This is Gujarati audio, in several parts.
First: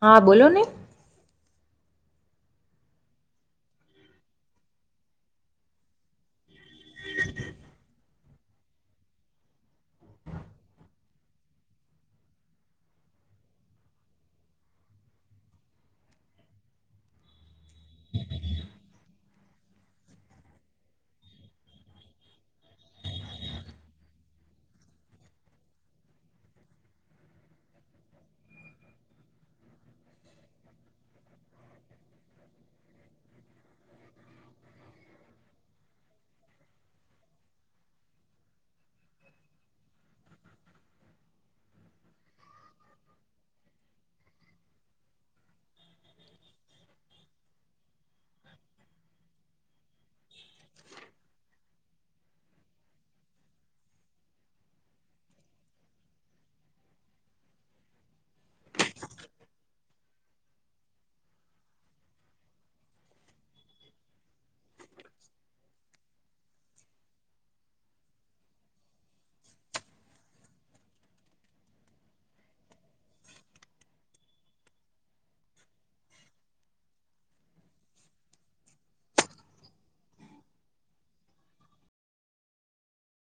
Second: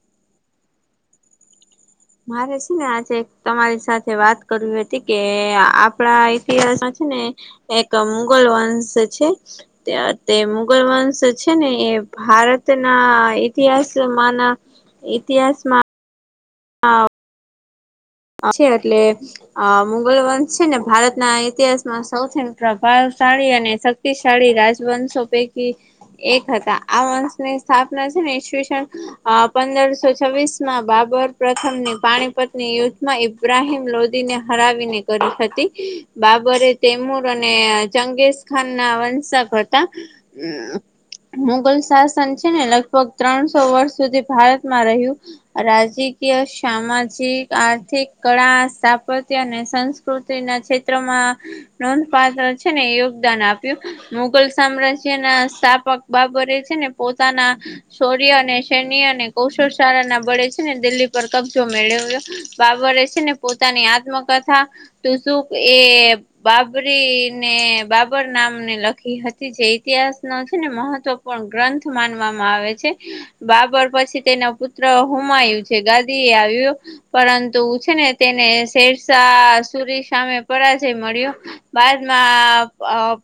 હા બોલો ને મારે છે ને આજે તમારી સાથે વાત કરવી હતી કે આપડા ઈતિહાસમાં છે ને- એક મુઘલ વંશ છે. તે મુઘલ વંશ છે ને એ ભારતના ઇતિહાસમાં ના ઇતિહાસમાં આ છે એટલે અ મુઘલ વંશ છે ને ભારતના ઇતિહાસમાં સૌથી પ્રભાવશાળી અને સ શક્તિશાળી રાજવંશો પૈકી એક હતા આ વંશ ની સ્થાપના છે ઈસ્વીસન આ પંદરસો છવ્વીસ માં બાબર પ્રથમ ની પાણીપતની યુદ્ધ માં ઈબ્રાહીમ લોધીને હરાવીને કરી હતી. બાબરે તૈમુર અને અ ચંગેજ ખાન ના વંશક હતા [inaudible] મુગલ શાસન છે ને લગભગ ત્રણસો વર્ષ સુધી ભારતમાં રહ્યું રાજકીય સામાજિક આર ર્થિક કળા સ્થાપત્ય અને સંસ્કૃતિના ક્ષેત્રમાં નોંધપાત્ર છે ને યોગદાન આપ્યું મુગલ સામ્રાજ્ય ના સ્થાપક બાબરે છે ને પોતાના શૌર્ય અને સૈન્ય અને કૌશલ શાળા ના બળે છે ને દિલ્હી પર કબજો મેળવ્યો. બાબરે છે ને પોતાની આત્મકથા તું શું એ બાબરી ને બાબર નામને લખી હતી જે ઇતિહાસ નો છે ને મહત્વ પૂર્ણ ગ્રંથ માનવામાં આવે છે. બાબર પછી તેના પુત્ર હુમાયું છે ગાદી એ આવ્યું પરં તું છે ને તેને શેરશાહ સૂરી સામે પરાજય મળ્યો. બાદમાં પ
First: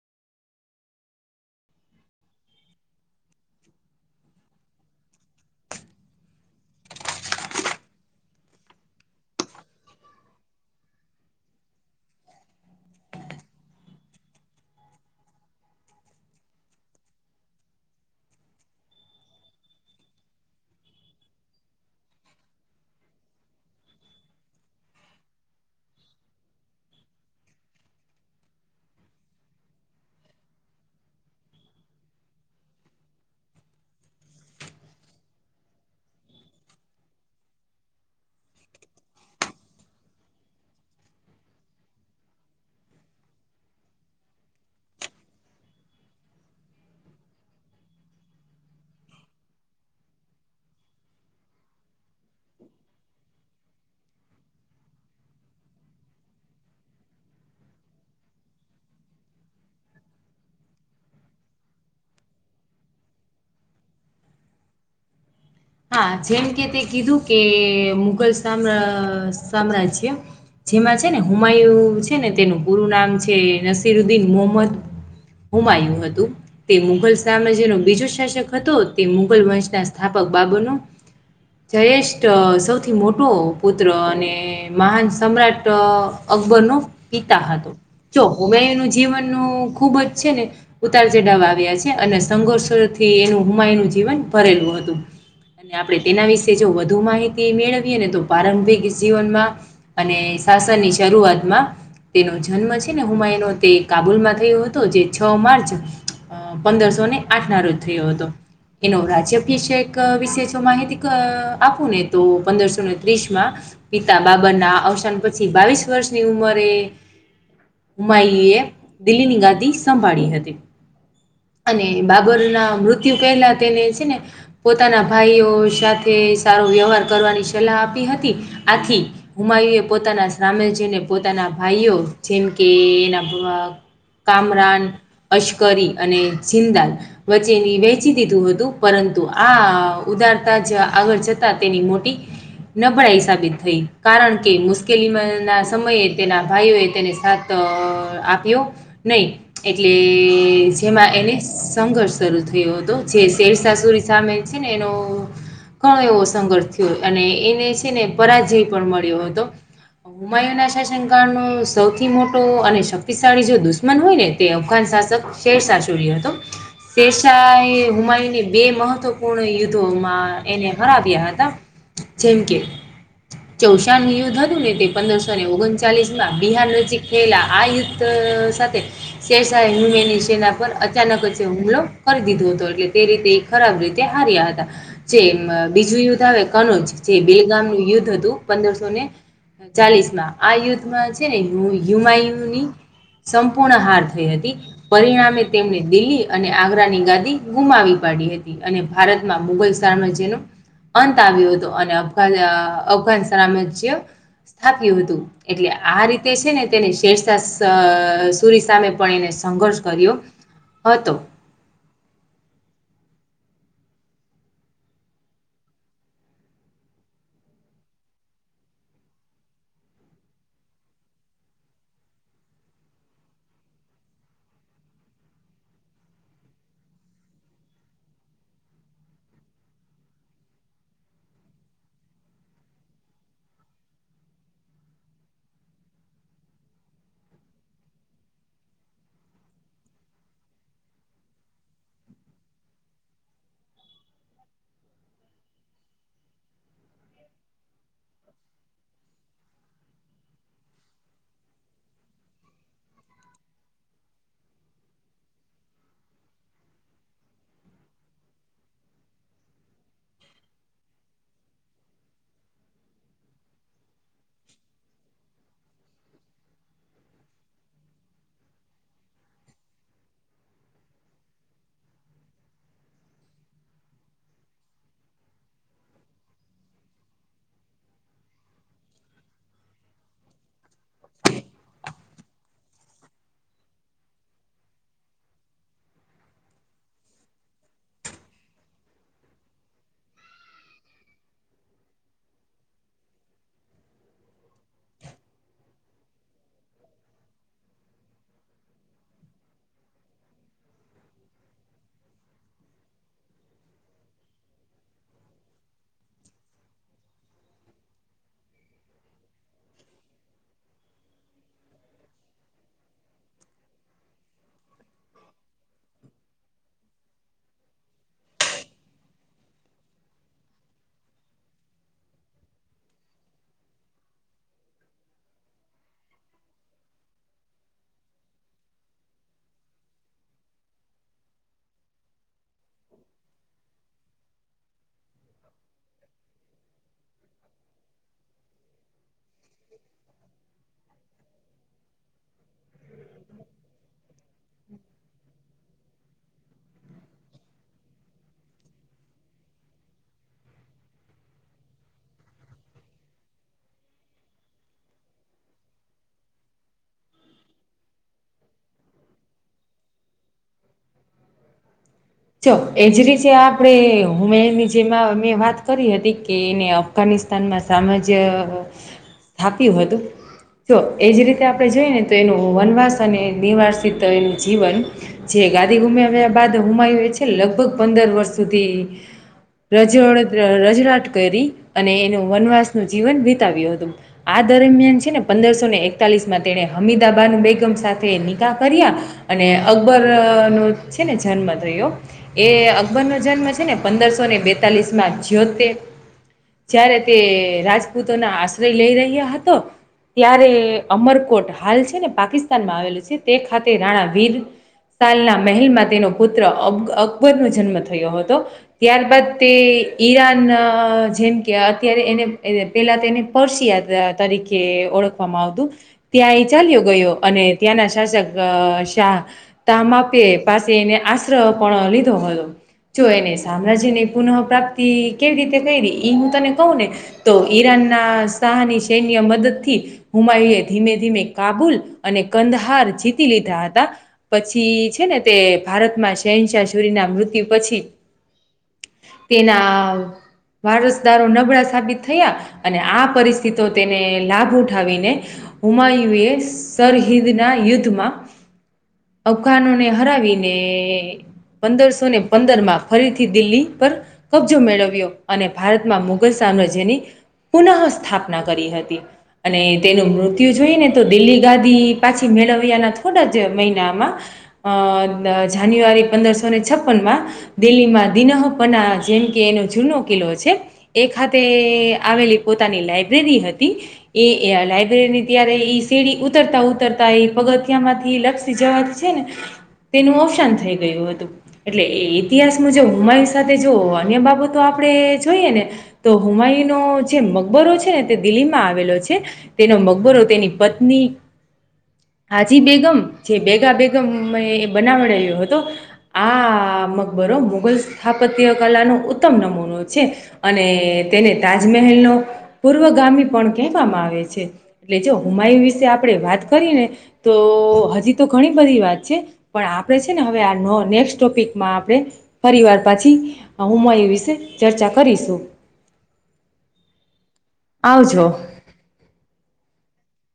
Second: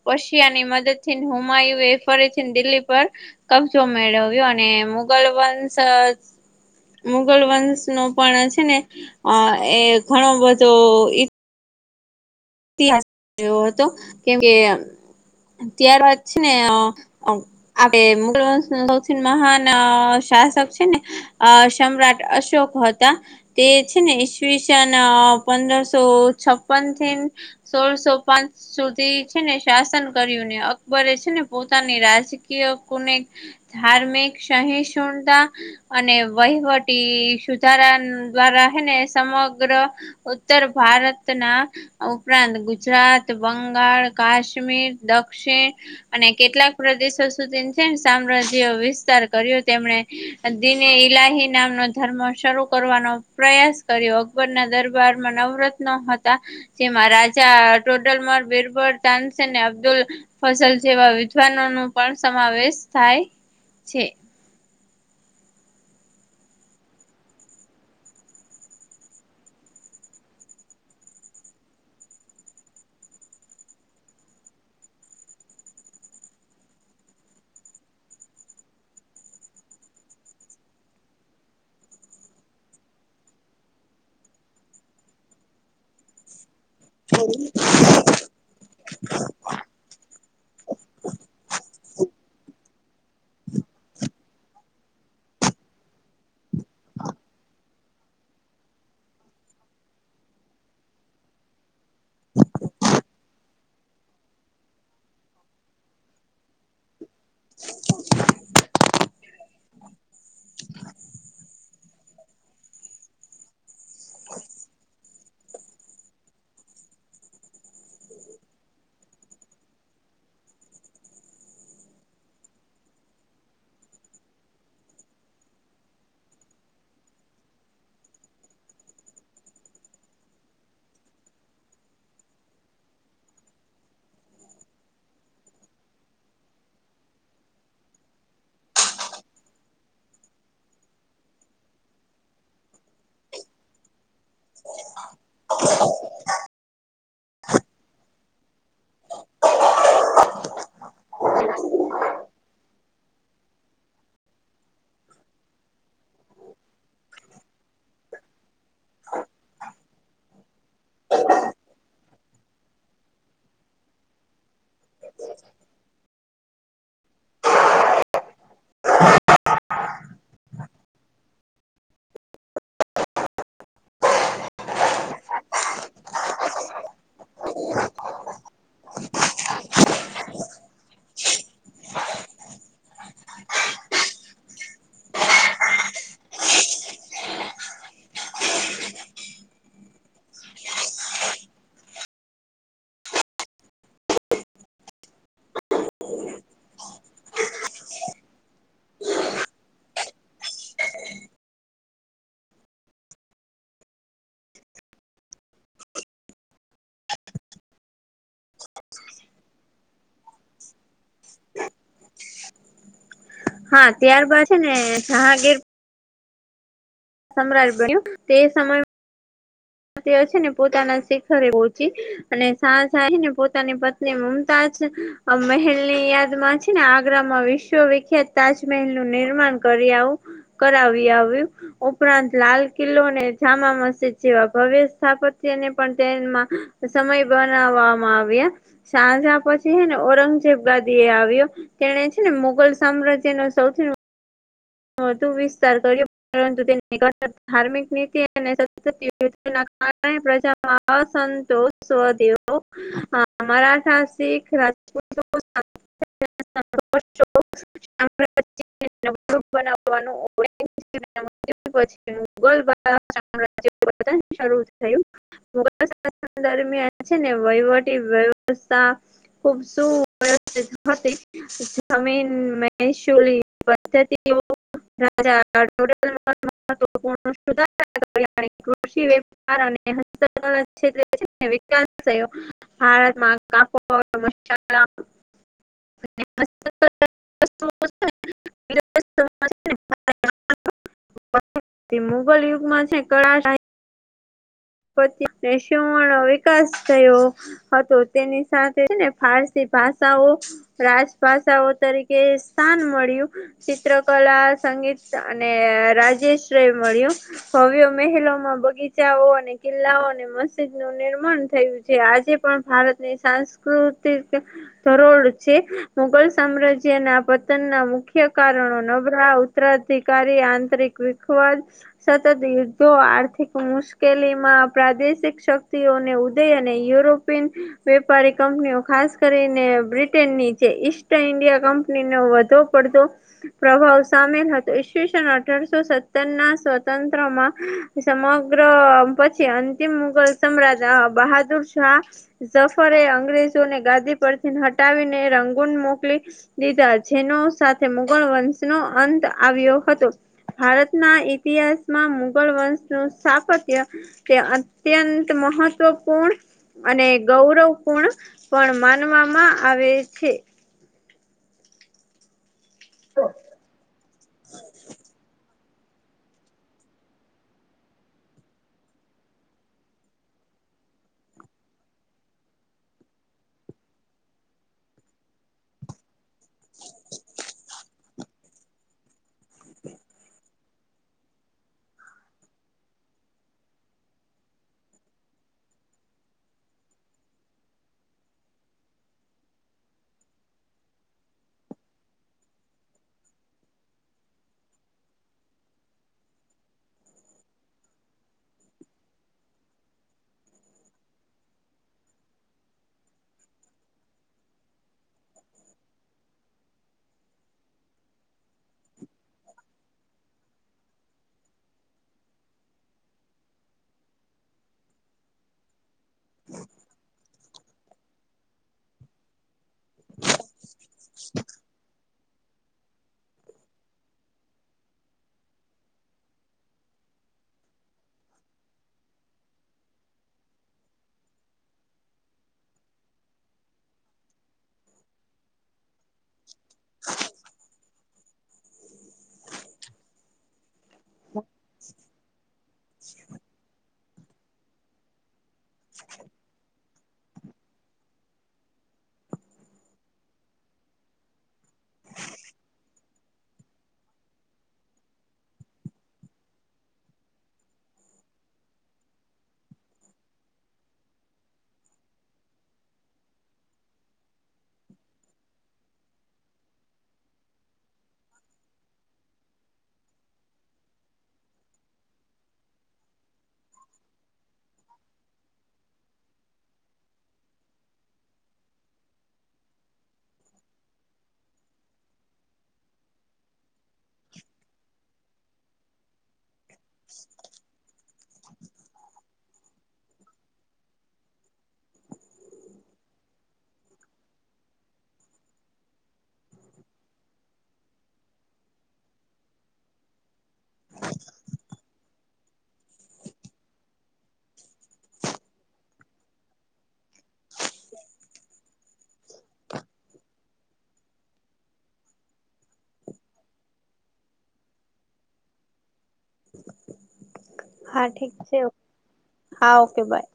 પશિયા ની મદદ થી હુમાયુ એ ફરીથીને દિલ્હી પર કબજો મેળવ્યો અને મુગલ વંશજ મુગલ વંશ નો પણ છે ને અ એ ઘણો બધો ઈ તીહાસ રહ્યો હતો કેમકે અ ત્યારબાદ છે ને અ આપે મુગલ વંશ નો સૌથી મહાન અ શાસક છે ને અ સમ્રાટ અશોક હતા તે છે ને ઈસવીસન અ પંદરસો છપ્પન થી સોળસો પચ સુધી છે ને શાસન કર્યું ને અકબરે છે ને પોતાની રાજકીય કોને ધાર્મિક સહિષ્ણુતા અને વહીવટી સુધારા દ્વારા હે ને સમગ્ર ઉત્તર ભારતના ઉપરાંત ગુજરાત, બંગાળ, કાશ્મીર, દક્ષિણ અને કેટલાક પ્રદેશો સુધી છે ને સામ્રાજ્ય વિસ્તાર કર્યો તેમણે અદ્દ્દીન ઈલાહી નામનો ધર્મ શરૂ કરવાનો પ્રયાસ કર્યો. અકબર ના દરબારમાં નવરત્નો હતા. તેમાં રાજા, [unintelligible] બીરબલ, તાનસેન ને અબ્દુલ ફસલ જેવા વિદ્વાનોનો પણ સમાવેશ થાય છે. હા, જેમ કે તે કીધુ કે મુઘલ સામ્ર સામ્રાજ્ય જેમાં છે ને હુમાયુ છે ને તેનું પૂરું નામ છે નસીરુદ્દીન મોહમ્મદ. હુમાયુ હતું. તે મુઘલ સામ્રાજ્યનો બીજો શાસક હતો, તે મુઘલ વંશના સ્થાપક બાબરનો જયેષ્ઠ સૌથી મોટો પુત્ર અને મહાન સમ્રાટ અકબરનો પિતા હતો. જો હુમાયુનું જીવનનું ખુબ જ છે ને ઉતાર ચડાવવા આવ્યા છે અને સંઘર્ષોથી એનું હુમાયનું જીવન ભરેલું હતું. અને આપણે તેના વિશે જો વધુ માહિતી મેળવીએ ને તો પ્રારંભિક જીવનમાં અને શાસનની શરૂઆતમાં તેનો જન્મ છે ને હુમાયુનો તે કાબુલમાં થયો હતો જે છ માર્ચ અ પંદરસો ને આઠ ના રોજ થયો હતો. એનો રાજ્યભિષેક વિશે જો માહિતી ક આપું ને તો પંદરસોને ત્રીસમાં પિતા બાબરના અવસાન પછી બાવીસ વર્ષની ઉંમરે હુમાયુએ દિલ્હીની ગાદી સંભાળી હતી. અને બાબર ના મૃત્યુ પહેલા તેને છે ને પોતાના ભાઈઓ સાથે સારો વ્યવહાર કરવાની સલાહ આપી હતી, આથી હુમાયું એ પોતાના સામે જેને પોતાના ભાઈઓ જેમ કે એના [inaudible] કામરાન અશ્કરી અને જિંદલ વચ્ચેની વેચી દીધું હતું પરં- તુ આ ઉદારતા જ આગળ જતા તેની મોટી નબળાઈ સાબિત થઈ. કારણ કે મુશ્કેલી મ ના સમયે તેના ભાઈઓ એ તેને સાથ આપ્યો. નય એટલે જેમાં એને સંઘર્ષ શરૂ થયો હતો. જે શેરશાહ સુરી સામે છે ને એનો ઘણો એવો સંઘર્ષ થ્યો અને એને છે ને પરાજય પણ મળ્યો હતો. હુમાયુના શાસનકાળનો સૌથી મોટો અને શક્તિશાળી જો દુશ્મન હોય ને તે [unintelligible] શાસક શેરશાહ સૂરી હતો. શેરશાહ એ હુમાયુને બે મહત્વપૂર્ણ યુદ્ધોમાં એને હરાવ્યા હતા, જેમ કે ચોસાનો યુદ્ધ હતું ને તે પંદરસોને ઓગણચાલીસમાં બિહાર નજીક થયેલા આ યુદ્ધ સાથે શેરશાહે હુમેની સેના પર અચાનક જ હુમલો કરી દીધો હતો એટલે તે રીતે એ ખરાબ રીત તે હાર્યા હતા. જેમ બીજું યુદ્ધ આવે કનુજ જે બે ગામનું યુદ્ધ હતું પંદરસોને ચાલીસમાં આ યુદ્ધમાં છે ને હુ હુમાયુની સંપૂર્ણ હાર થઈ હતી. પરિણામે તેમને દિલ્હી અને આગ્રાની ગાદી ગુમાવી પાડી હતી. અને ભારતમાં મુગલ સામ્રાજ્યનું અંત આવ્યો હતો અને અફઘાન અફઘાન સામ્રાજ્ય સ્થાપ્યું હતું. એટલે આ રીતે છે ને તેની શેરશાહ સુરી સામે પણ એને સંઘર્ષ કર્યો હતો. હા ત્યારબાદ છે ને જહાંગીર સમ્રાટ બન્યો તે સમયે છે ને પોતાના શિખરે પહોંચી અને શાહજહાં એ હે ને પોતાની પત્ની મુમતાઝ આ મહેલની યાદ માં છે ને આગ્રામાં વિશ્વવખ્યાત તાજમહેલ નું નિર્માણ કરી આવું કરાવી આવ્યું ઉપરાંત લાલ કિલ્લોને જામા મસ્જિદ જેવા ભવ્ય સ્થાપત્યને પણ તેમાં સમય બનાવવામાં આવ્યા. શાહજહાં પછી હે ને ઔરંગઝેબ ગાદી એ આવ્યો તેણે છે ને મુગલ સામ્રાજ્યનો સૌથી હ તું વીસ તારખ પરંતુ તે [unintelligible] ધાર્મિક નીતિ અને સ કારણે પ્રજા [unintelligible] આ સંતોષ સ્વદેવો હા અમારા સાહસિક રાજકો [unintelligible] ફૂટ બનાવવાનું હોય [unintelligible] [unintelligible] થયું મુઘલ સામ્રાજ્ય દરમિયાન છે ને વહીવટી વ્યવસ્થા ખૂબ શું [unintelligible] જમીન મહેસૂલી [unintelligible] કૃષિ વેપાર [unintelligible] છે [inaudible] વિકાસ થયો [unintelligible] અને હસ્તકલા વસ્તુઓ [unintelligible] [unintelligible] મુગલ યુગમાં છે [unintelligible] [unintelligible] વિકાસ થયો [unintelligible] સાથેને ફારસી ભાષાઓ રાજભાષાઓ તરીકે સ્થાન મળ્યું ચિત્રકલા, સંગીત અને રાજ્યાશ્રય મળ્યું ભવ્યો મહેલો માં બગીચાઓ અને કિલ્લાઓ અને મસ્જિદ નું નિર્માણ થયું છે આજે પણ ભારતની સાંસ્કૃતિક ધરોડ છે મુઘલ સામ્રાજ્ય ના પતન ના મુખ્ય કારણો નબ અધિકારી આંતરિક વિશ્વાસ સતત [unintelligible] આર્થિક મુશ્કેલી મા આપડા જે શિક્ષક છે એઓને ઉદય અને યુરોપિયન વેપારી કંપનીઓ ખાસ કરીને બ્રિટનની જે ઈસ્ટ ઈન્ડિયા કંપની ને વધુ પડતો પ્રભાવ સામેલ હતો. ઈસવીસન અઠારસો સત્તર ના સ્વતંત્રમાં સમગ્ર પછી અંતિમ મુઘલ સમ્રાટ બહાદુર શાહ ઝફરે અંગ્રેજોને ગાદી પરથી હટાવીને રંગુન મોકલી દીધા જેનો સાથે મુગલ વંશનો અંત આવ્યો હતો. ભારતના ઇતિહાસમાં મુઘલ વંશ નું સ્થાપત્ય તે અત્યંત મહત્વપૂર્ણ અને ગૌરવપૂર્ણ પણ માનવામાં આવે છે ચ એજ ર જે આપણે હુમેનની જેમાં મે વાત કરી હતી કે એમને અફઘાનિસ્તાનમાં સામ્રાજ્ય સ્થાપ્યું હતું. જો એજ રીતે આપણે જોઈએ ને તો એનું વનવાસ અને નિવાસિત એનું જીવન જે ગાદી ગુમ્યા આવ્યા બાદ હુમાયુએ છેને લગભગ પંદર વર્ષ સુધી [inaudible] [inaudible] કરી અને એનું વનવાસનું જીવન વિતાવ્યું હતું. આ દરમિયાન છે ને પંદરસોને એકતાલીસમાં તેને હમીદાબાન બેગમ સાથે નિગાહ કર્યા. અને અકબરનો છે ને જન્મ થયો. એ અકબરનો જન્મ છે ને પંદરસોને બેતાલીસમાં છ્યોતેર જયારે તે રાજપૂતોના આશ્રય લઈ રહ્યા હતાં ત્યારે અમરકોટ, હાલ છે ને પાકિસ્તાનમાં આવેલું છે તે ખાતે રાણા વીર સુલતાનના મહેલમાં તેના પુત્ર અકબરનો જન્મ થયો હતો. ત્યારબાદ તે ઈરાન જેમ કે અત્યારે એને [inaudible] પેલા તેને પારસી તરીકે ઓળખવામાં આવતો. ત્યાં એ ચાલ્યો ગયો અને ત્યાં ના શાસક શાહ તામાં તે પાસે એને આશરો પણ લીધો હોય. જો એની સામ્રાજ્યની પુનઃ પ્રાપ્તિ કેવી રીતે કરી એ હું તને કહું ને તો ઈરાનના શાહની સૈન્ય મદદ થી હુમાયુએ ધીમે ધીમે કાબુલ અને કંધહાર જીતી લીધા હતા. પછી છે ને તે ભારતમાં શહેનશાહ સુરીના મૃત્યુ પછી તેના વારસદારો નબળા સાબિત થયા. અને આ પરિસ્થિતિનો તેને લાભ ઉઠાવીને હુમાયુએ સરહિન્દના યુદ્ધમાં અફઘાનોને હરાવીને પંદરસોને પંદરમાં ફરીથી દિલ્હી ઉપર કબજો મેળવ્યો અને ભારતમાં મુઘલ સામ્રાજ્યની પુનઃ સ્થાપના કરી હતી. અને તેનું મૃત્યુ જોઈને તો દિલ્હી ગાદી પાછી મેળવ્યાના થોડા જ મહિનામાં અ જાન્યુઆરી પંદરસોને છપ્પનમાં દિલ્હીમાં દિનહપના જેમ કે એનો જૂનો કિલ્લો છે. એ ખાતે આવેલી પોતાની લાઈબ્રેરી હતી. એ આ લાયબ્રેરીની ત્યારે એ સીડી ઉતરતા ઉતરતા એ પગથિયા માંથી લપસી જવાથી છે ને તેનું અવસાન થઈ ગયું હતું. એટલે ઇતિહાસ મુજબ હુમાયુ સાથે જો અન્ય બાબતો આપણે જોઈએ ને તો હુમાયનો જે મકબરો છે ને તે દિલ્હીમાં આવેલો છે તેનો મકબરો તેની પત્ની હાજી બેગમ છે જે બેગા બેગમ એ બનાવડાવ્યો હતો. આ મકબરો મુઘલ સ્થાપત્ય કલાનો ઉત્તમ નમૂનો છે. અને તેને તાજમહેલનો પૂર્વગામી પણ કહેવામાં આવે છે. એટલે જો હુમાયુ વિશે આપણે વાત કરી ને તો હજી તો ઘણી બધી વાત છે પણ આપણે છે ને હવે આ નેક્સ્ટ ટોપિકમાં આપણે ફરી વાર પાછા હુમાયુએ વિશે ચર્ચા કરીશું. હા આવજો ઠીક છે, હા ઓકે બાય.